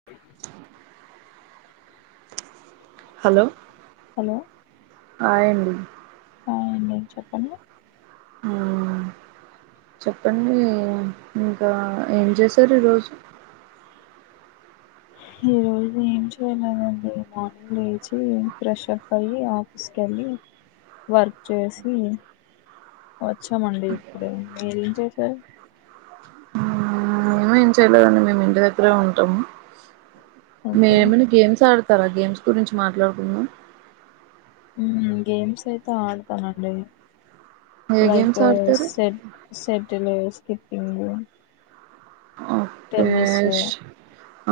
అ [inaudible] hello hi అండి hi అండి చెప్పండి ఆ చెప్పండి ఇంకా ఏం చేశారు ఈరోజు అ [inaudible] ఈరోజు ఏం చేయలేదు అండి మార్నింగ్ లేచి ఫ్రెష్ప్ అయ్యి ఆఫీసుకి వెళ్ళి వర్క్ చేసి వచ్చామండి ఇప్పుడు మీరేం చేసారు ఉ ఆ ఏం చేయలేదు అండి మేము ఇంటి దగ్గరే ఉంటాము మీరు ఓకే ఏమైనా గేమ్స్ ఆడు ఆడుతారా గేమ్స్ గురించి మాట్లాడుకుందాం ఉ గేమ్స్ అయితే ఆడతానండి ఏ లైక్ గేమ్స్ ఆడతారు సెట్ సెటిల్ స్కిప్పింగ్ ఓకే టెన్నిస్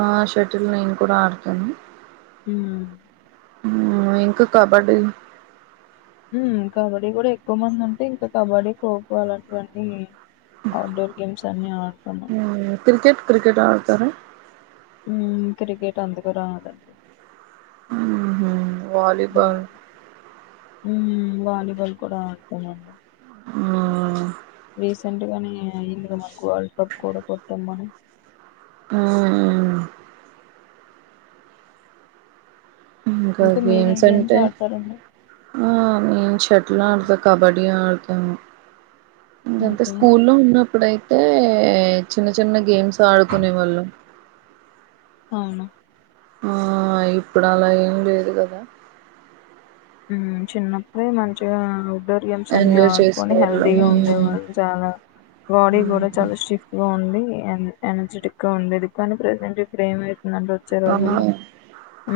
ఆ షర్టిల్ నేను కూడా ఆడుతాను హూ ఇంకా కబడ్డీ కబడ్డీ కూడా ఎక్కువ మంది ఉంటే ఇంకా కబడ్డీ ఖోఖో అలాంటివన్నీ ఔట్డోర్ గేమ్స్ అన్ని ఆడుతన్నా మ్మ్, క్రికెట్ క్రికెట్ ఆడతార ఉ క్రికెట్ అంతాగా రాదు మ్మ్హ. వాలీబాల్ ఉ వాలీబాల్ కూడా ఆడుతానండి ఉ రీసెంట్ గాని ఇందుక మాకు వరల్డ్ కప్ కూడా కొట్టామని. ఆ ఇంకా మీరు ఏ గేమ్స్ అంటే ఆడతారండి ఆ నేను షట్ల్ ఆడుతా కబడి ఆడుతను ఇంగంతే ఓకే స్కూల్లో ఉన్నప్పుడయితే చిన్న చిన్న గేమ్స్ తడుకునే వాళ్ళం అవును ఆ ఇప్పుడు అలా ఎమ్ లేదు కదా ఉమ్ చిన్నప్పుడే మంచిగా డోరియమ్స్ అన్ని ఎంజాయ్ ఆడుకొని చేసేవాళ్ళం హెల్తీగా హ్మ్. ఉండేవాళ్ళు చాలా. బాడీ హ్మ్. కూడా చాలా స్టిఫ్ గా ఉండి ఎన్ ఎనర్జెటిక్ గా ఉండేది ఇది కానీ ప్రెజెంట్ ఇప్పుడు ఎమ్ వచ్చే అలా రోజుల్లో ఉ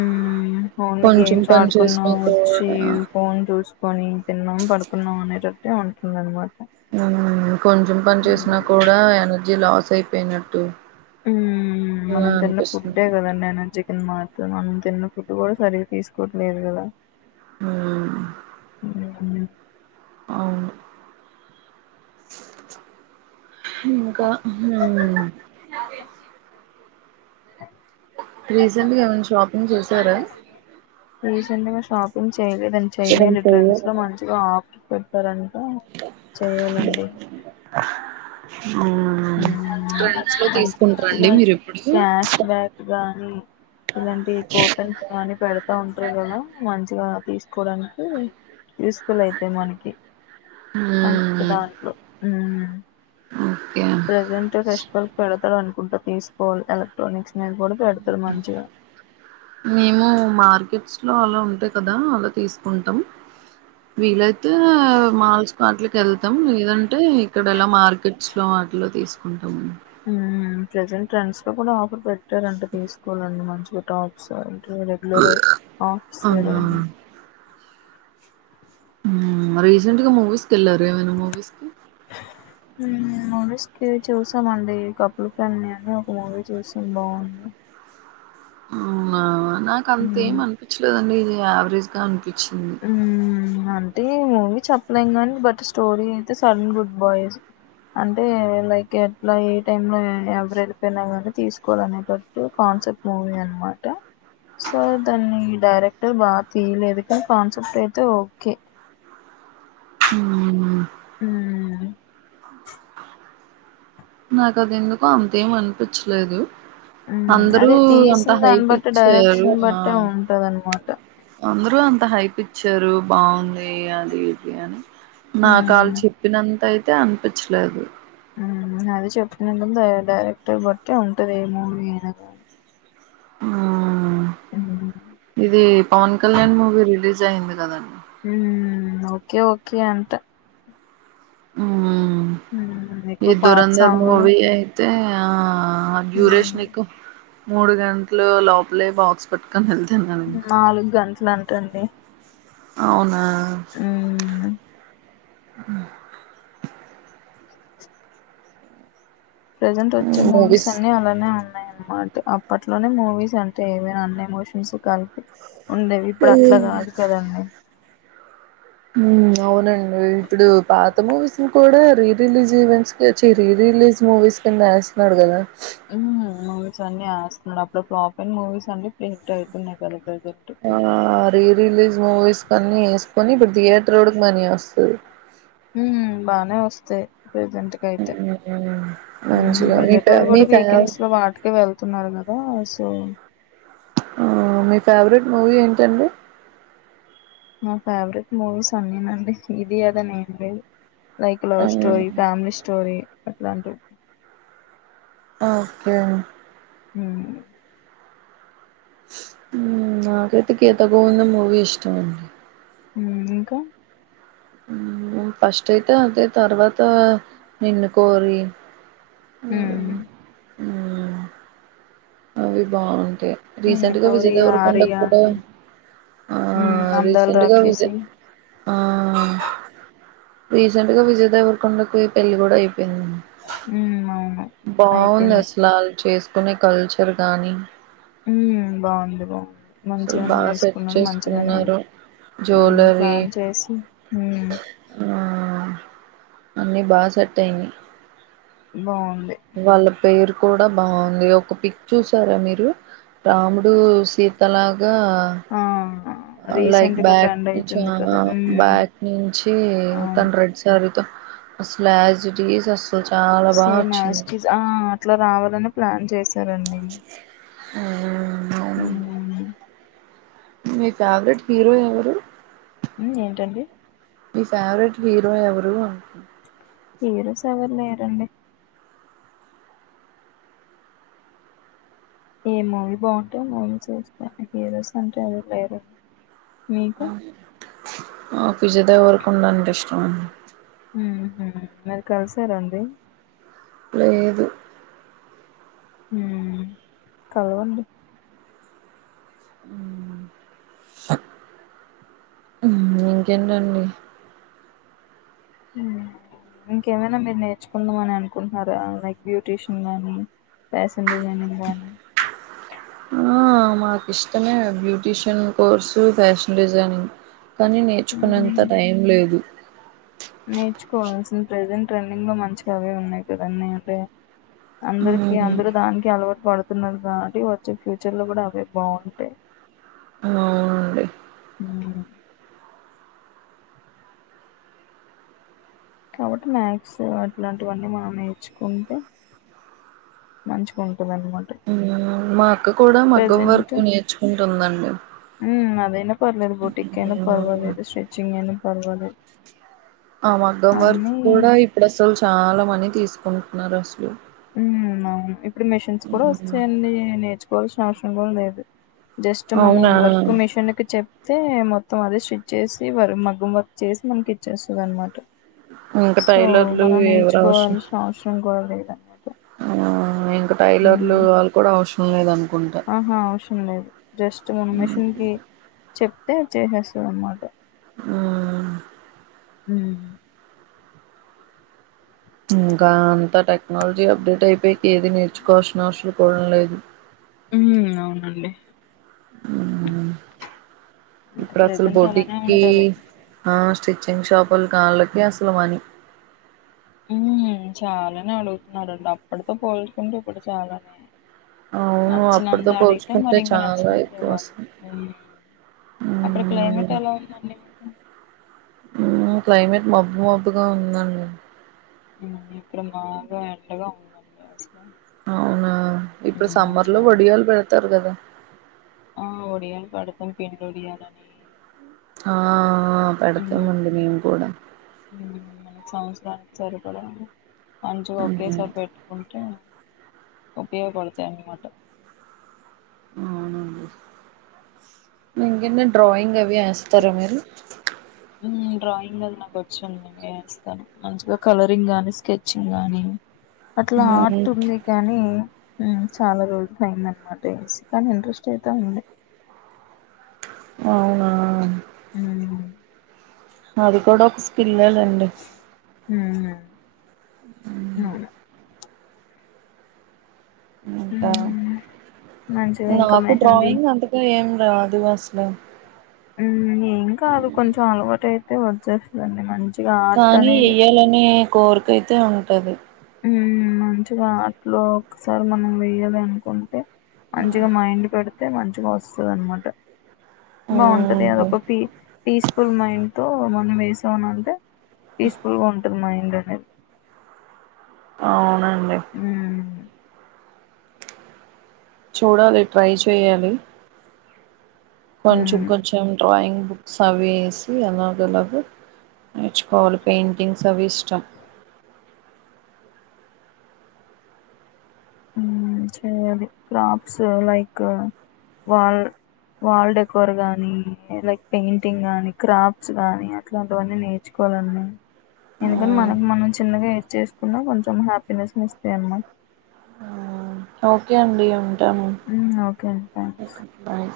ఓన్లీ కొంచెం గేమ్స్ పని ఆడుకున్నా చేసినా వొ ఈ కూడా ఫోన్ చూస్కోని తిన్నాం పడుకున్నాం అనేటట్టు అంటుంది అనమాట. ఉ కొంచెం పని చేసినా కూడా ఎనర్జీ లాస్ అయిపోయినట్టు ఉ అలా మనం తిన్న ఫుడే అనిపిస్తుంది కదండి ఎనర్జీ కింద మర్ ఇప్పుడు మనం తిన్న ఫుడు కూడా సరిగ్గా తీసుకోవట్లేదు కదా. హ్మ్. ఉ ఉ అవును ఇంకా హు రీసెంట్గా ఏమైనా షాపింగ్ చేసారా చెయలేదండి చెయ్యాలి ట్రెంట్స్ లో మంచిగా ఆఫర్ పెడాతారని గ చేయాలండి అవునా ఉ ట్రెండ్స్ లో తీసుకుంటారండి మంచిగా మీరు ఇప్పుడు క్యాష్ బ్యాక్ గాని ఇలాంటివి కూపెన్స్ గాని పెడతా ఉంటారు కదా మంచిగా తీస్కోవడానికి యూస్ఫుల్ అయితాయి మనకి అంతే మ్మ్ దాంట్లో ఉ ఓకే ప్రెజెంట్ ఫెస్టివల్ పెడతారన్ కుంట్ట తీస్కోవలి ఎలక్ట్రోనిక్స్ మీద కూడ పెడతారు మంచిగా. మేము మార్కెట్స్ లో అలా ఉంటాయి కదా అలా తీసుకుంటాం. వీలైతే మాల్స్ వాట్లకి వెళ్తాం లేదంటే ఇక్కడ ఎలా మార్కెట్ స్లో వాట్లో తీసుకుంటాము ఉ ప్రెజెంట్ ట్రెంట్స్ లో కూడా ఆఫర్ పెట్టారంట తీసుకోవాలండి మంచిగా టాప్స్ అవి రెగ్యలరు ఆఫీస్ వేర్ అవునా ఏమైనా ఉ రీసెంట్గా మూవీస్కి వెళ్ళారా ఏమైనా మూవీస్ కి ఉ మూవీస్ కి చూసామండి కపుల్ ఫ్యామిలీ అని ఒక మూవీ చూసాం బాగుంది. అవునా నాకేమ్ అంత మ్మ్ ఎమ్ అనిపించలేదండి ఇది యావరేజ్ గా అన్ ఉ అంటే అని చెప్పలేం కానీ బట్ స్టోరీ అయితే సడన్ గుడ్ బాయ్స్ అంటే లైక్ ఎట్లా ఏ టైమ్ లో ఎవరయిపోయినా కానీ తీసుకోవాల అనేటట్టు కాన్ కాన్సెప్ట్ మూవీ అనమాట సో దాన్ని డైరెక్టర్ బాగా తీయలేదు కానీ కోన్సెప్ట్ అయితే ఓకే. ఉ ఉ నాకి అది ఎందుకో అంతేం అనిపించలేదు మ్మ్ అందరూ అదే అంత తీసిన దాన్ని బట్టి హైపిచ్చారు డైరెక్షన్ ఆ బట్టే ఉంటదనమాట అందరూ అంత హైపిచ్చారు బాగుంది అది ఇది అని నాకు వాళ్ళు మ్మ్ చెప్పినంత అయితే అనిపించలేదు అది చెప్తు డైరెక్టర్ బట్టి ఉంటద ఏమో ననగా ఆ ఇది పవన్ కళ్యాణ్ మూవీ రిలీజ్ అయింది కదండి ఓకే ఓకే అంట హ మ్మ్ ఈ ఎక్కువ పాత దరంధర్ సాంగులు మూవి అయితే మ్మ్ డ్యూరేషన్ మూ గంటలు లోపలే బాక్స్ లుతన్న ఎలాంటండి అవునా ప్రజెంట్ వచ్చే మూవీస్ అన్ని అలానే ఉన్నాయి అన్నమాట అప్పట్లోనే మూవీస్ అంటే ఏవైనా అన్న ఎమోషన్స్ కలిపి ఉండేవి ఇప్పుడు హ్మ్. అట్లా కాదు కదండడి అవునండి ఇప్పుడు పాత మూవీస్ ని కూడా రీ రిలీజ్ ఈవెంట్స్ చిర రిలీజ్ మూవీస్ కింద వేస్తున్నాడు కదా మూవీస్ అన్ని వస్తున్నాడు అప్పుడు ప్ర్లాప్ అండ్ మూవీస్ అన్ని ప్రింట్ అవుతున్నాయి క ఆ రీ రిలీజ్ మూవీస్ కన్ని వేసుకొని ఇప్పుడు థియేటర్ ఒకకి మనీ వస్తుంది [unintelligible] హ బానే వస్తాయి ప్రజెంట్గా అయితే ఉమ్ మంచిగా మీ ఫే వెళ్లేేటోళ్ళు మీ కూడా ఫేవ వీకెండ్స్ లో వాటికి వెళ్తున్నారు కదా సో మీ ఫేవరెట్ మూవీ ఏంటండి మా ఫేవరెట్ మూవీస్ అన్నీనండి ఇది అద న ఏంటీ లైక్ లవ్ ఆ స్టోరీ ఫ్యామిలీ స్టోరీ అట్లాంటి ఓకే హ [unintelligible] మూవీ ఇష్టమ అండి ఇంకా ఫస్ట్ అయితే అదే తర్వాత నిన్ను కోరి మ్ అ అవి బాగుంటాయి నిన్ను రీసెంట్ గా విజయ కోరి దగర ఆర్య కొండకు కూడా ఆ మ్ అందాల రీసెంట్గా విజ రాక్షసి ఆ రీసెంట్ గా విజయ్ దేవరకొండకి పెళ్లి కూడా అయిపోయింది [unintelligible] బాగుంది అయిపోయింది అసలు వాళ్ళు చేసుకునే కల్చర్ కాగానీ బాగుంది బాగుంది అసలు మంచిగానే బాగా సెట్ చేసుకున్నాను మంచిగానే చేసుకున్నారు జ్యువెలరీ ప్లాన్ చేసి అన్నీ బా సట్యియి బా వాళ్ళ పేరు కూడా బాగుంది ఒక పిక్ చూసారా మీరు రాముడు సీతలాగా ఆ లైక్ రీసెంట్గా బ్యాక్ ట్రెండ్ అయితుంది ను కదా మ్ బ్యాక్ నుంచి అవును తన రెడ్ సారి అసలజ సస్లు చాల బ [unintelligible] అట్లా రావాలని ప్లాన్ చేశారుడి ఆ ఉ మీ ఫేవరెట్ హీరో ఎవరు ఏంటండి మీ ఫేవరెట్ హీరో ఎవరు హీరోస్ ఎవరు లేరండి ఏ మూవీ బాగుంటే ఆ మూవీ చూస్తా హీరోస్ అంటే ఎవరు లేరు ఆ విజయ్ దొవరకొండ అంటే ఇష్టంమ మరి కలిసారండి లేదు కలవండి ఇంకేంటండి ఉమ్ ఇంకేమైనా మీరు నేర్చుకుందాం అని అనుకుంటున్నారా లైక్ బ్యూటీషియన్ గాని ఫ్యాషన్ డిజైనింగండి మాకు ఇష్టమే బ్యూటీషియన్ కోర్సు ఫ్యాషన్ డిజైనింగ్ కానీ నేర్చుకునేంత టైం లేదు నేర్చుకోవాల్సింది ప్రెజెంట్ ట్రెండింగ్ లో మంచిగా అవే ఉన్నాయి కదా అన్ని అంటే అందరికి ఉమ్, అందరూ దానికి అలవాటు పడు తున్నారు కాబట్టి వచ్చే ఫ్యూచర్ లో కూడా అవే బాగుంటాయ్ అవునండి కాబట్టి వాక్స్ అట్లాంటివన్నీ మనం నేర్చుకుంటే మంచోకో మా అక్క కూడా మగం ప్రజెంట్ వరకు నేర్చుకుంటుందండి అదేన్న పర్వాలలేదు బూటీక్ ఐనా హ్మ్. పర్వాలేదు స్టిచ్చింగ్ అయినా పర్వాలేదు ఆ మగ్గం వర్క్ అన్నీ కూడా ఇప్పుడు అసలు చాలా మని తీసుకుంటున్నారు అసలు అవును ఇప్పుడు మెషిన్స్ కూడా వస్తాయండి నేర్చుకోవాల్సిన అవసరం కూడా లేదు జస్ట్ మనం అవునా వర్క్ మిషన్ కి చెప్ అయితే మొత్తం అదే స్టిచ్ చేసి వర్ మగ్గం వర్క్ చేసి మనకి ఇచ్చేస్తుందనమాట ఇంకా సో టైలర్లు మనం ఎవరు అవసరం నేర్చుకోవాల్సిన అవసరం కూడా లేదనమాట ఇంకా టైలర్లు ఉమ్. వాళ్ళు కూడా అవసరం లేదన ఆహా అవసరం లేదు జస్ట్ మన మెషన్ కి చెప్తే చేసేస్తంది అనమాట హ్మ్. ఉమ్ ఇంకా అంత టెక్నాలజీ అప్డేట్ అయిపోయి ఏది నేర్చుకోవాల్సిన అవసరం కూడా లేదు అవునండి ఇంకా ఇప్పుడు అసలు ప్రజెంట్ అలానే బోటికి ఉంటది ఆ స్టిచ్ చికెన్ షాపుల వాళ్ళకి అసలు మనీ ఉ చాలానే అడుగుతున్నారండి అప్పటితో పోల్చకుంటే ఇప్పుడు చాలానే అవును అప్పుటితో నచ్చినంత అడిగితే పోల్చుకుంటే మరి ఇంకా చాలా నచ్చినంత ఎక్కువ ఇవ్వాలి వస్తుంది అక్కడ క్లైమేట్ ఎలా ఉందండి మీకు క్లైమేట్ మబ్బు మబ్బుగా ఉందండి ఇప్పుడ బాగా ఎండగా ఉందండి అసలు అవునా ఇప్పుడు ఉమ్ సమ్మర్ లో చాలా వడియాలు పెడతార్ కదా ఆ ఒడియాల పెడతం పిండి ఒడియాలని పడతం ఉమ్, అండి మీమ్ కూడా ఉమ్, సంవత్సరానికి సరిపడ మంచిగా హ్మ్. ఒకేసారి పెట్టుకుంటే ఉపయోగపడతాయ్ అనమాట అవునండి ఇంకేంటి డ్రాయింగ్ అవి వేస్తారా మీరు డ్రాయింగ్ మీద నాకు వచ్చి మంచిగా కలరింగ్ గాని స్కెచింగ్ గానీ అట్లా హ్మ్. ఆట్ ఉంది కానీ చాలా రోజులు అయింది అనమాటసి కాని ఇంట్రెస్ట్ అయిత ఉంది అవునా ఉమ్, మాది కూడా కుస్ పిల్లలండి ఉమ్, ఊ అవును ఇంకా ఉమ్, మంచిగా నా ఇంకా మాకు మెహందీ డ్రాయింగ్ అంతకు ఏం రాదు అసలు ఊ ఏం కాదు కొంచెం అలవాటు అయితే వచ్చేస్తదండి మంచి కానీ వెయ్యాలనే కోరిక అయితే ఉంటది మంచిగా అట్లో ఒకసారి మనం వేయాలి అనుకుంటే మంచిగా మైండ్ పెడితే మంచిగా వస్తది అనమాట బాగుంటది అదొక పీ పీస్ఫుల్ మైండ్ తో మనం వేసామనంటే పీస్ఫుల్ గా ఉంటుంది మైండ్ అనేది అవునండి మ్మ్ చూడాలి ట్రై చేయాలి కొంచెం మ్మ్ కొంచెం డ్రాయింగ్ బుక్స్ అవి వేసి అలాగెలగో నేర్చుకోవాలి పెయింటింగ్స్ అవి ఇష్టం ఊ చేయాలి క్రాట్స్ లైక్ వాళ్ వాల్ డెకవర్ గానీ లైక్ పెయింటింగ్ గానీ క్రాఫ్ట్స్ గానీ అట్లాంటివన్నీ నేర్చుకో కొలను ఆ, ఎందుకంటే మనకు మనం చిన్నగా ఎట్ చేసుకున్నా కొంచెం హ్యాపీనెస్ ఇస్తాయి అన్నమాట ఆ, ఓకే అండి ఉంటాము ఓకే అండి థ్యాంక్స్ ఓకే బాయ్